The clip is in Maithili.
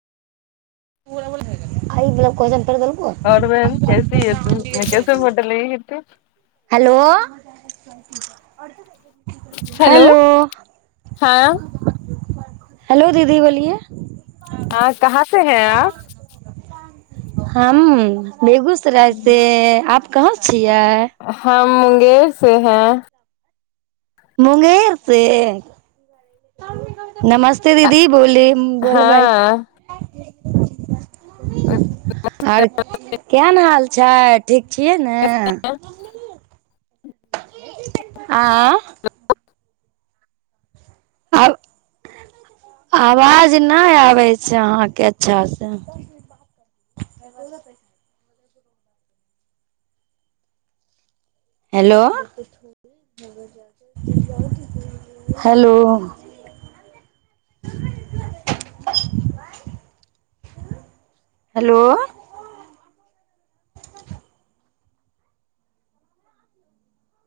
[unintelligible] ख ब क जान [inaudible] और बहन कैसी है तू मै कैसे फोटो ली ही ती हेलो हेलो हँं हेलो दीदी बोलिए हँ कहाँ से हैं आप हम बेगूसराय से हूँ आप कहाँ छियैक हम मुंगेर से हैं मुंगेर से नमस्ते दीदी बोलिए हाँ आर केहन हाल छै ठीक छियै ने आँ आब आवाज नहि आबै छै अहाँके अच्छाँसे हैेलो हेलो हेलो